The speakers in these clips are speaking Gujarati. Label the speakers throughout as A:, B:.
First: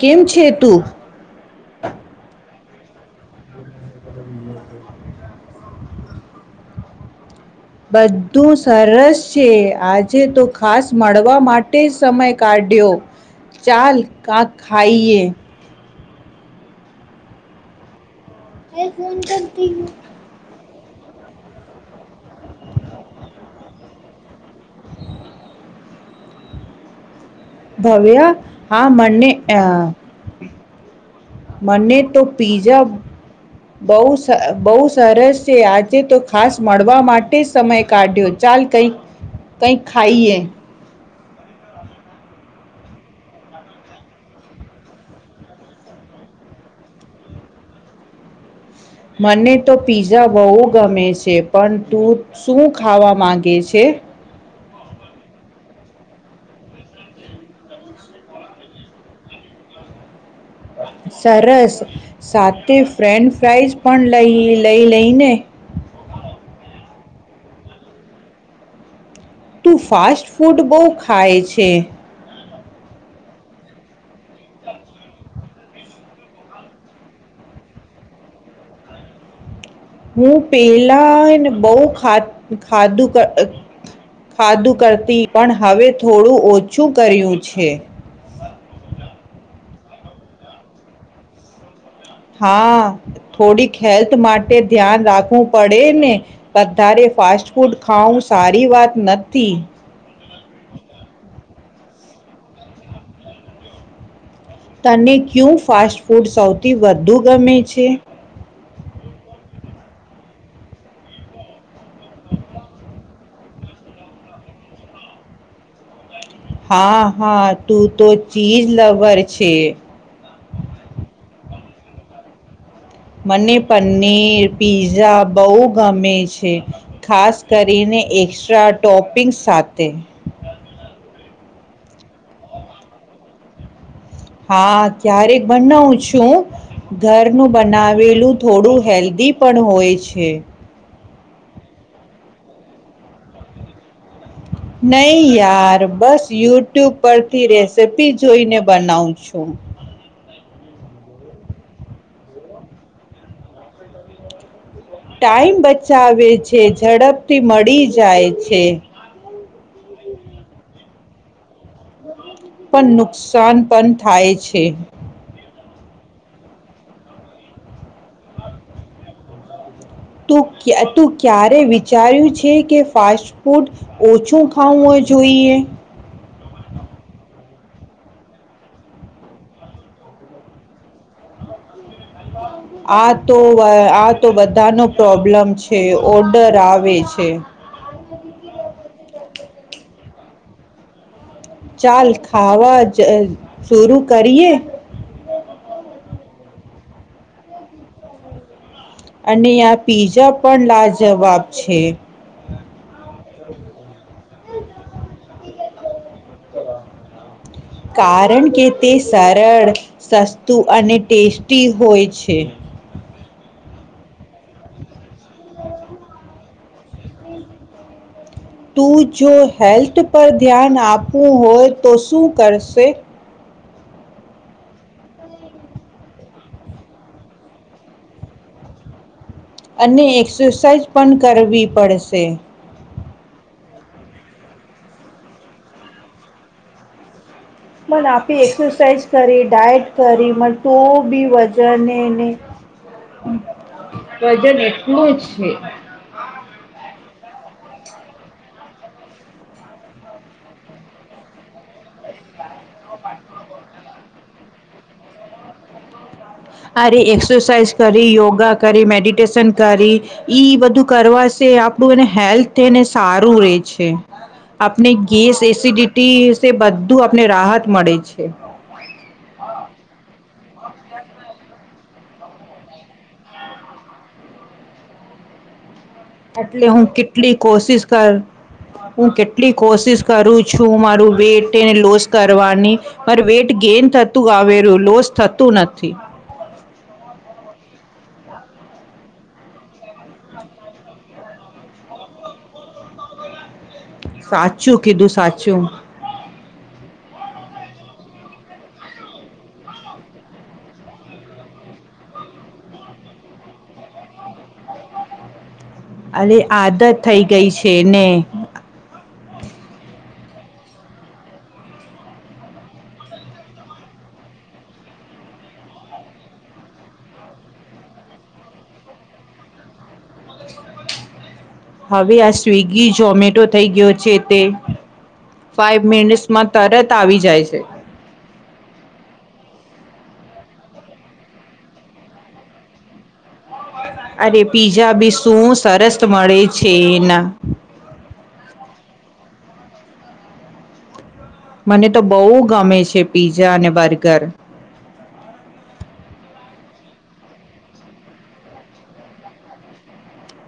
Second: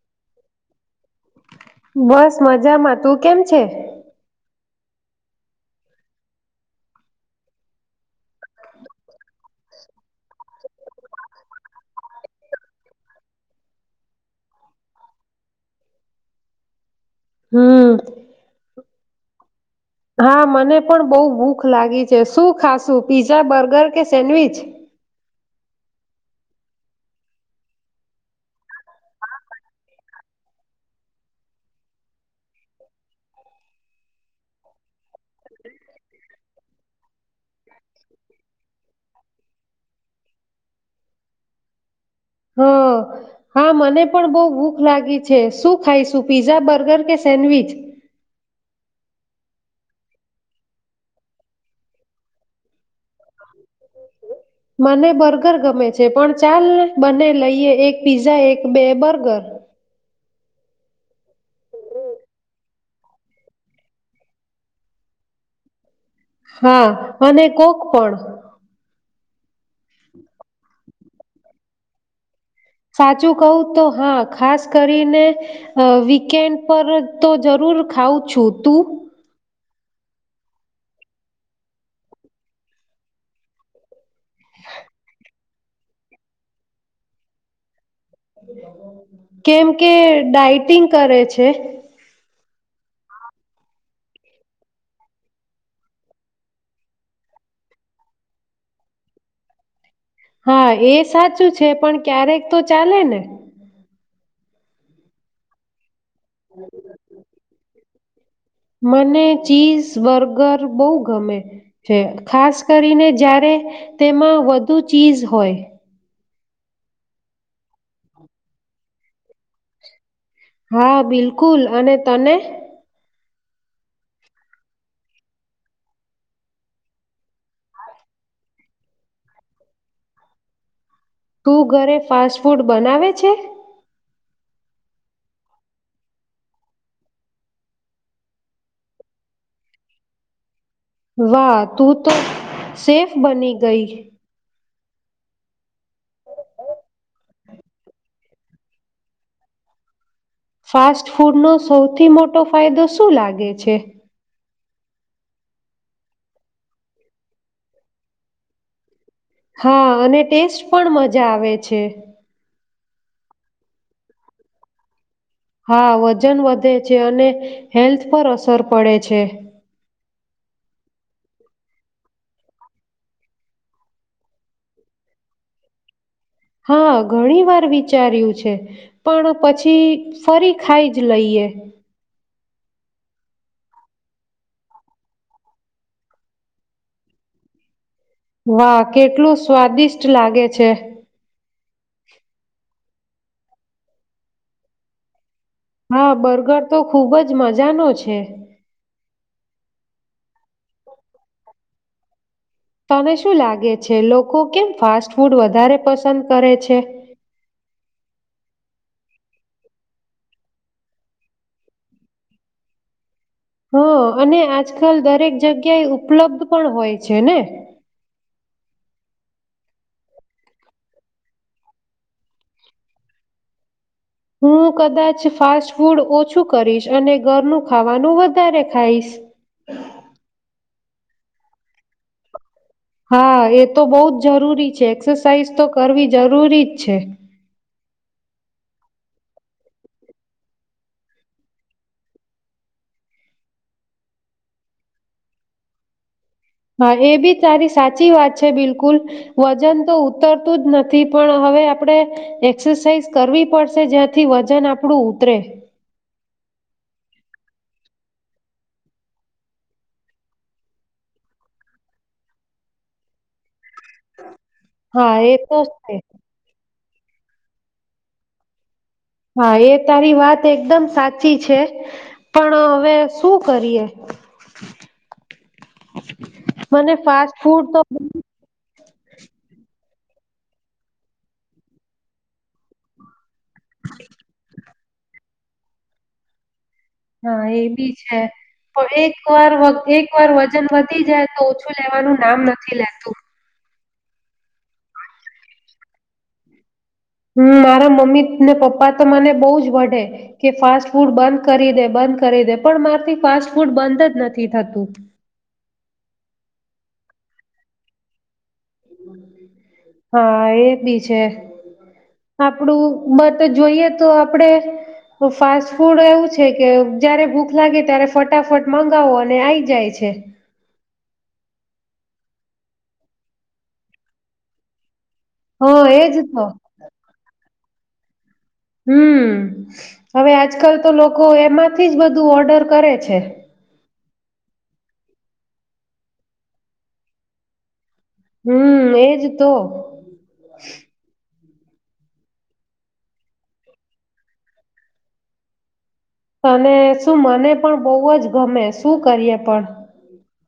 A: કેમ છે તું?
B: બસ મજામાં તું કેમ છે?
A: બધું સરસ છે આજે તો ખાસ મળવા માટે સમય કાઢ્યો ચાલ કાક ખાઈએ.
B: હમ.
A: હ ફોન કરતી.
B: હા મને પણ બહુ ભૂખ લાગી છે શું ખાશું પીઝા, બર્ગર કે સેન્ડવીચ?
A: ભવ્યા હા મને મને તો પીઝા બહ બહુ સરસ છે આજે તો ખાસ મળવા માટે જ સમય કાઢ્યો ચાલ કઈક કઈક ખાઈએ.
B: હ હા મને પણ બહ ભૂખ લાગી છે શું ખાઈશું પીઝા, બર્ગર કે સેન્ડવીચ?
A: મને તો પીઝા બહુ ગમે છે પણ તું શું ખાવા માંગે છે?
B: મને બર્ગર ગમે છે પણ ચાલ બને લઈએ એક પીઝા એક બે બર્ગર.
A: સરસ સાથે ફ્રેન્ચ ફાઇઝ પણ લઈ લઈને.
B: હા અને કોક પણ.
A: તું ફાસ્ટ ફૂડ બહુ ખાય છે.
B: સાચું કહું તો હા ખાસ કરીને વીકેન્ડ પર તો જરૂર ખઉં છું તું?
A: હું પેલા બહ ખા ખાધું ખાધું કરતી પણ હવે થોડું ઓછું કર્યું છે.
B: કેમ? કે ડાઇટિંગ કરે છે?
A: હા થોડીક હેલ્થ માટે ધ્યાન રાખવું પડે ને વધારે ફાસ્ટ ફૂડ ખાવું સારી વાત નથી.
B: હા એ સાચું છે પણ ક્યારેક તો ચાલે ને?
A: તને ક્યુ ફાસ્ટ ફૂડ સૌથી વધુ ગમે છે?
B: મને ચીઝ બર્ગર બહુ ગમે છે ખાસ કરીને જ્યાં રે તેમાં વધુ ચીઝ હોય.
A: હા હા તું તો ચીજ લવર છે.
B: હા બિલકુલ અને તને?
A: મને પનીર પીઝા બહુ ગમે છે ખાસ કરીને એક્સ્ટ્રા ટોપિંગ સાથે.
B: તું ઘરે ફાસ્ટ ફૂડ બનાવે છે?
A: હા ક્યારેક બનાવું છું ઘરનું બનાવેલું થોડું હેલ્ધી પણ હોય છે.
B: વાહ તું તો સેફ બની ગઈ.
A: નહીં યાર બસ યુટ્યુબ પરથી રેસીપી જોઈને બનાવું છું.
B: ફાસ્ટ ફૂડનો સૌથી મોટો ફાયદો શું લાગે છે?
A: ટાઈમ બચાવે છે ઝડપથી મળી જાય છે.
B: હા અને ટેસ્ટ પણ મજા આવે છે.
A: પણ નુકસાન પણ થાય છે.
B: હા વજન વધે છે અને હેલ્થ પર અસર પડે છે.
A: તું ક્યાં તું ક્યારે વિચાર્યું છે કે ફાસ્ટ ફૂડ ઓછું ખાવું જોઈએ.
B: હા ઘણી વાર વિચાર્યું છે પણ પછી ફરી ખાઈ જ લઈએ.
A: આ તો આ તો બધાનો પ્રોબ્લેમ છે ઓર્ડર આવે છે.
B: વાહ કેટલું સ્વાદિષ્ટ લાગે છે.
A: ચાલ ખાવા જ શરુ કરીએ.
B: હા બર્ગર તો ખુબ જ મજાનો છે.
A: અને આ પીઝા પણ લાજવાબ છે.
B: તને શું લાગે છે લોકો કેમ ફાસ્ટ ફૂડ વધારે પસંદ કરે છે.
A: કારણ કે તે સરળ, સસ્તું અને ટેસ્ટી હોય છે.
B: હ અને આજકાલ દરેક જગ્યા એ ઉપલબ્ધ પણ હોય છે ને.
A: તું જો હેલ્થ પર ધ્યાન આપવું હોય તો શું કરશે?
B: હું કદાચ ફાસ્ટ ફૂડ ઓછું કરીશ અને ઘરનું ખાવાનું વધારે ખાઈશ.
A: અને એક્સરસાઇઝ પણન કરવી પડશે.
B: હા એ તો બહુ જ જરૂરી છે એક્સરસાઇઝ તો કરવી જરૂરી જ છે.
A: મ આપી એક્સરસાઇઝ કરી ડાયટ કરી મને તો બી વજનને, વજન એટલું જ છે.
B: હા એ બી તારી સાચી વાત છે બિલકુલ, વજન તો ઉતરતું જ નથી પણ હવે આપડે. એક્સરસાઇઝ કરવી પડશે જ્યાંથી વજન આપડું ઉતરે.
A: આરે એક્સરસાાઈઝ કરી યોગા કરી મેડિટેશન કરી, ઈ બધું કરવાશે આપણું એને હેલ્થને સારું રે છે. આપણે
B: હા એ
A: ગેસ
B: તો છે
A: એસિડિટી સ બ બધું આપને રાહત મળે છે.
B: હા એ તારી વાત એકદમ સાચી છે, પણ હવે શું કરીએ.
A: એટલે હું
B: મને
A: કેટલી
B: ફાસ્ટ ફૂડ
A: કોશિશ
B: તો
A: કર હું કેટલી કોશિશ કરું છું મારું વેઇટ એને લોસ કરવાની, મારે વેઇટ ગેઇન થતું આવેલું લોસ થતું નથી.
B: હા એ બી છે, પણ એક વાર એક વાર વજન વધી જાય તો ઓછું લેવાનું નામ નથી લેતું.
A: સાચું કીધું સાચું.
B: હમ્મ. મારા મમ્મી ને પપ્પા તો મને બહુ જ વેઢે, કે ફાસ્ટ ફૂડ બંધ કરી દે, બંધ કરી દે, પણ મારથી ફાસ્ટ ફૂડ બંધ જ નથી થતું.
A: અરે આદત થઈ ગઈ છે ને.
B: હા એ બી છે. આપડું મત જોઈએ તો આપડે ફાસ્ટ ફૂડ એવું છે કે જયારે ભૂખ લાગે ત્યારે ફટાફટ મંગાવો અને આઈ જાય છે.
A: હવે આ સ્વિગી જોમેટો થઈ ગયો છે તે ફાઈવ
B: હા એજ તો
A: મિનિટ્સમાં તરત આવી જાય છે.
B: હમ્મ. હવે આજકાલ તો લોકો એમાંથી જ બધું ઓર્ડર કરે છે.
A: અરે પીઝા બી શું સરસ મળે છે એના.
B: હમ્મ એજ તો.
A: મને તો બહુ ગમે છે પીઝા અને બર્ગર.
B: તને શું મને પણ બહુ જ ગમે. શું કરીએ પણ.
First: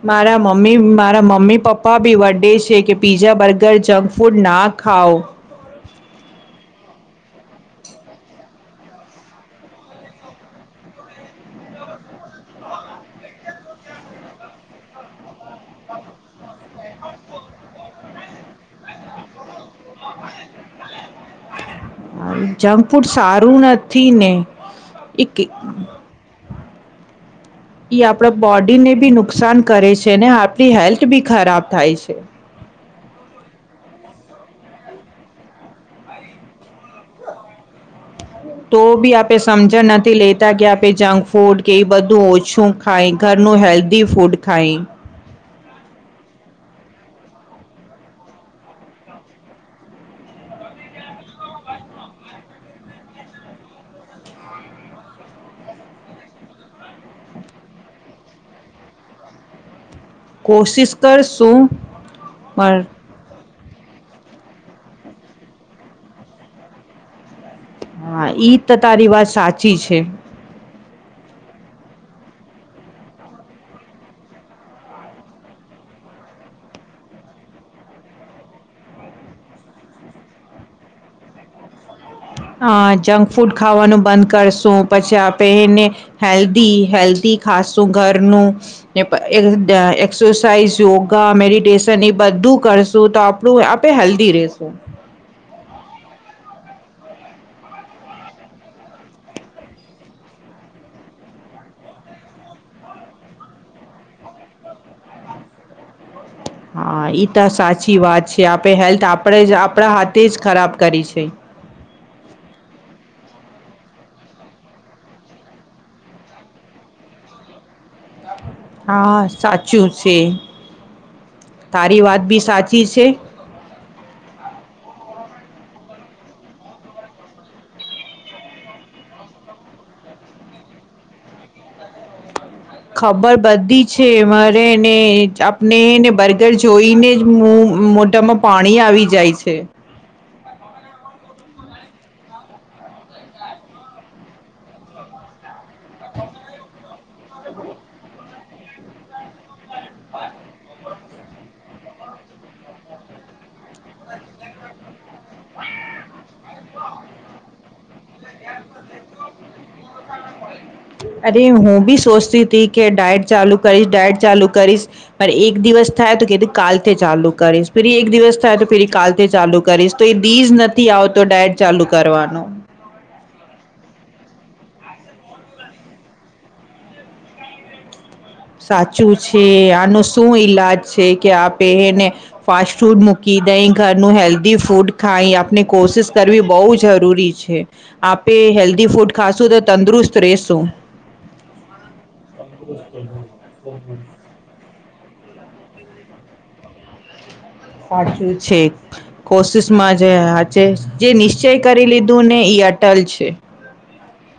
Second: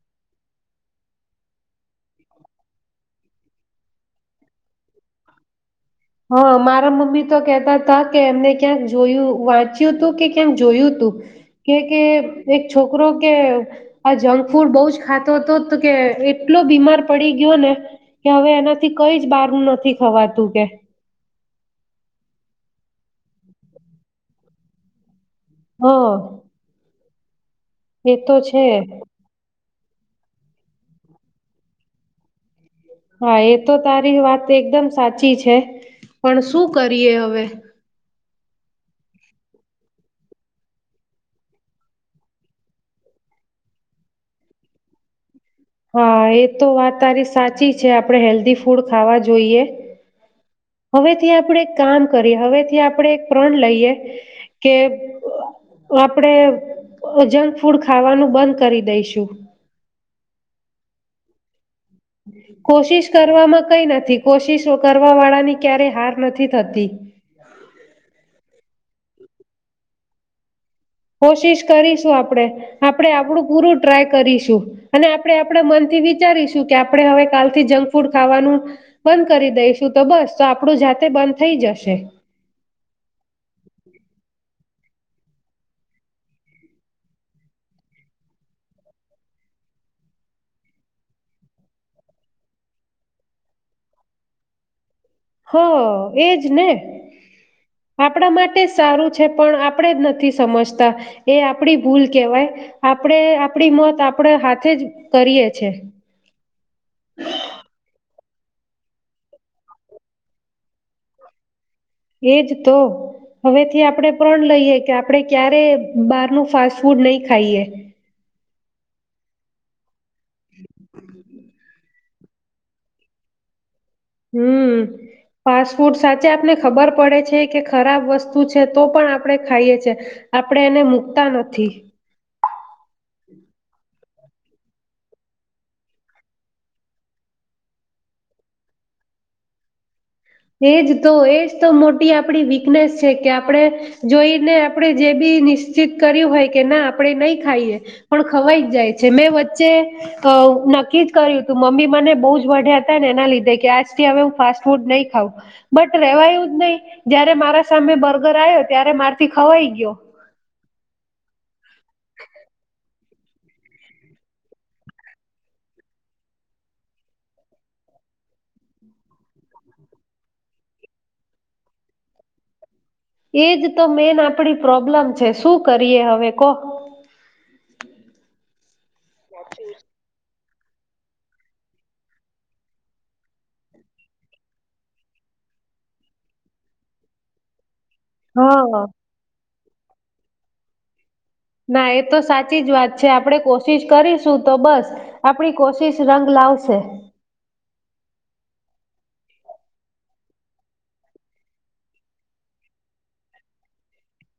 A: મારા મમ્મી મારા મમ્મી પપ્પા ભી વડે છે કે પીઝા બર્ગર જંક ફૂડ ના ખાવ.
B: હા. મારા મમ્મી તો કેહેતા તા કે એમને ક્યાંક જોયું, વાંચ્યું તું કે ક્યાંક જોયું તું, કે કે એક છોકરો કે આ જંક ફૂડ બઉ જ ખાતો તો કે એટલો બીમાર પડી ગયો ને કે હવે એનાથી કઈ જ બહાર નથી ખવાતું કે.
A: હા જંક ફૂડ સારું નથી ને. એ કે-
B: હા.
A: ઈ
B: એ
A: આપણા
B: તો છે
A: બોડી ને ભી નુકસાન કરે છે, ને આપણી હેલ્થ બી ખરાબ થાય છે.
B: હા એ તો તારી વાત એકદમ સાચી છે, પણ શું કરીએ હવે?
A: તો બી આપે સમજણ નથી લેતા કે આપે જંક ફૂડ કે એ બધું ઓછું ખાય, ઘરનું હેલ્ધી ફૂડ ખાય.
B: હા એ તો વાત તારી સાચી છે. આપણે હેલ્ધી ફૂડ ખાવા જોઈએ. હવેથી આપણેે એક કામ કરીએ હવેથી આપણે એક પ્રણ લઈએ, કે આપણેે જંક ફૂડ ખાવાનું બંધ કરી દઈશું.
A: કોશિશ કર શું.
B: કોશિશ કરવામાં કઈ નથી. કોશિશ કરવા વાળાની ક્યારેય હાર નથી થતી.
A: હા ઈ તો તારી વાત સાચી છે.
B: કોશિશ કરીશું આપણે, આપણે આપણું પૂરું ટ્રાય કરીશું, અને આપણે આપણા મનથી વિચારીશું કે આપણે હવે કાલથી જંક ફૂડ ખાવાનું, બંધ કરી દઈશું તો બસ તો આપણું જાતે બંધ થઈ જશે.
A: અ જંક ફૂડ ખાવાનું બંધ કરશું. પછી આપે એને, હેલ્ધી હેલ્ધી ખાશું ઘરનું, ને એક્સરસાઇઝ યોગા મેડિટેશન એ બધું કરશું તો આપણું આપે હેલ્ધી રશું.
B: હ એજ ને, આપણા માટે સારું છે પણ આપણેે જ નથી સમજતા, એ આપણી ભૂલ કેહેવાય, આપણે આપણી મત આપણા હાથે જ કરીએ છે.
A: હા તો સાચી વાત છે. આપણે હેલ્થ આપણે જ આપણા હાથે જ ખરાબ કરી છે.
B: એજ તો, હવેથી આપણે પણણ લઈએ કે આપણે ક્યારે બારનું ફાસ્ટ ફૂડ નહી ખાઈએ.
A: હા સાચું. છે. તારી વાત ભી સાચી છે.
B: હમ, ફાસ્ટ ફૂડ સાચા આપને ખબર પડે છે કે ખરાબ વસ્તુ છે તો પણ આપણે ખાઈએ છે, આપડે એને મૂકતા નથી.
A: ખબર બધી છે મારે ને આપનેને બર્ગર જોઈને જ મોઢામાં પાણી આવી જાય છે.
B: એજ તો એજ તો મોટી આપડી વીકનેસ છે કે આપણે, જોઈને આપણે જે બી કર્યું હોય કે ના આપણે નહી ખાઈએ પણ ખવાઈ જાય છે, મે જે અવ નક્કી કર્યું હતું મમ્મી મને બહું જ વઢ્યા હતા ને એના લીધે કે આજથી હવે હું ફાસ્ટ ફૂડ નહી ખાવું બટ રેવાયું જ નહી જયારે મારા સામે બર્ગર આવ્યો ત્યારે મારથી ખવાઈ ગયો.
A: અરે હું ભી સોચતી હતીથી કે ડાયટ ચાલુ કરીશ, ડાયટ ચાલુ કરીશ. એક દિવસ થાય તો કીધું કાલથી ચાલુ કરીશ ફરી એક દિવસ થાય તો ફરી કાલથી ચાલુ કરીશ તો એ દીઝ નથી આવતો ડાયટ ચાલુ કરવાનો.
B: એજ તો મેન આપડી પ્રોબ્લમ છે શું કરીએ હવે કો?
A: સાચું છે આનું શું એ ઇલાજ છે કે આપે એને ફાસ્ટ ફૂડ મૂકી દઈ ઘરનું હેલ્ધી ફૂડ ખાય આપણે કોશિશ કરવી બહુ જરૂરી છે. આપે
B: હા
A: હેલ્ધી ફૂડ ખાશું તો તંદુરુસ્ત રહેશો.
B: ના એ તો સાચી જ વાત છે આપણેે કોશિશ કરીશું તો બસ આપણી કોશિશ રંગ લાવશે.
A: સાચું છે કોશિશ માં જે હાચે જે નિશ્ચય કરી લીધું ને એ અટલ છે.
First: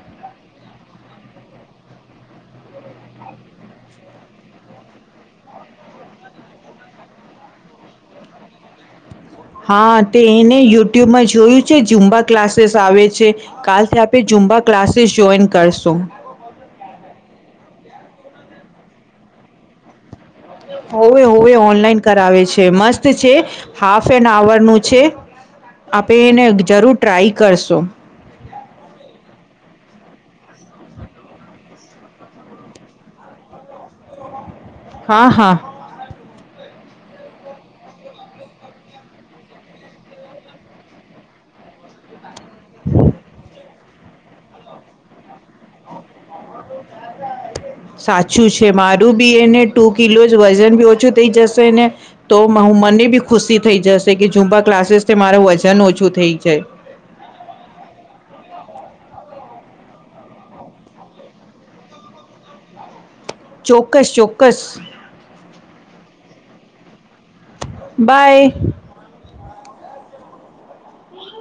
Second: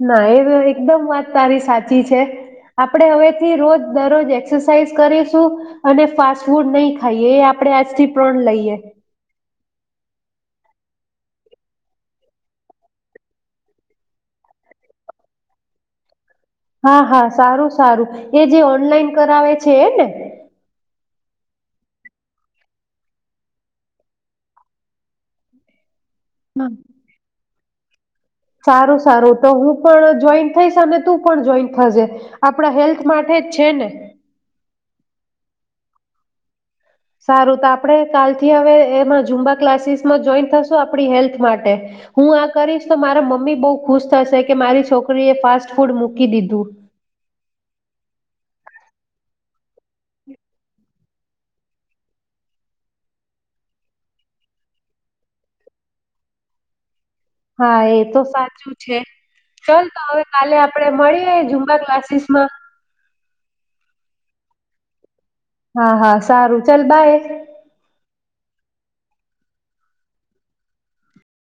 B: ના એ એકદમ વાત તારી સાચી છે આપણે હવેથી રોજ દરરોજ એક્સરસાઇઝ કરીશું અને ફાસ્ટ ફૂડ નહી ખાઈએ એ આપણે આજથી પ્રણ લઈએ.
A: હા, તે એને યુટ્યુબમાં જોયું છે ઝુંમબા ક્લાસીસ આવે છે. કાલથી આપણે ઝુંમબા ક્લાસીસ જોઈન કરશુ.
B: હા, હા. સારું સારું એ જે ઓનલાઈન કરાવે છે એ ને?
A: હોવે હોવે ઓનલાઈન કરાવે છે. મસ્ત છે હાફ એન અવરનું છે. આપે એને જરૂર ટ્રાય કરશું.
B: સારું-સારું, તો હું પણ જોઈન થઇશ અને તું પણ જોઈન થજે, આપણા હેલ્થ માટે જ છે ને.
A: હા, હા.
B: સારું, તો આપણે કાલથી હવે એમાં ઝુમ્બા ક્લાસીસમાં જોઈન થશું આપડી હેલ્થ માટે. હું આ કરીશ તો મારા મમ્મી બઉ ખુશ થશે કે મારી છોકરી એ ફાસ્ટ ફૂડ મૂકી દીધું.
A: સાચું છે. મારું બી એને ટુ કિલો જ વજન બી ઓછું થઇ જશે ને, તો મ અહ મને બી ખુશી થઈ જશે કે ઝુમ્બા ક્લાસીસ મારું વજન ઓછું થઇ જાય.
B: હા એ તો સાચું છે. ચાલ તો હવે કાલે આપડે મળીએ ઝુમ્બા ક્લાસીસમાં.
A: ચોક્કસ-ચોક્કસ.
B: હા-હા સારું ચલ બાય.
A: બાય.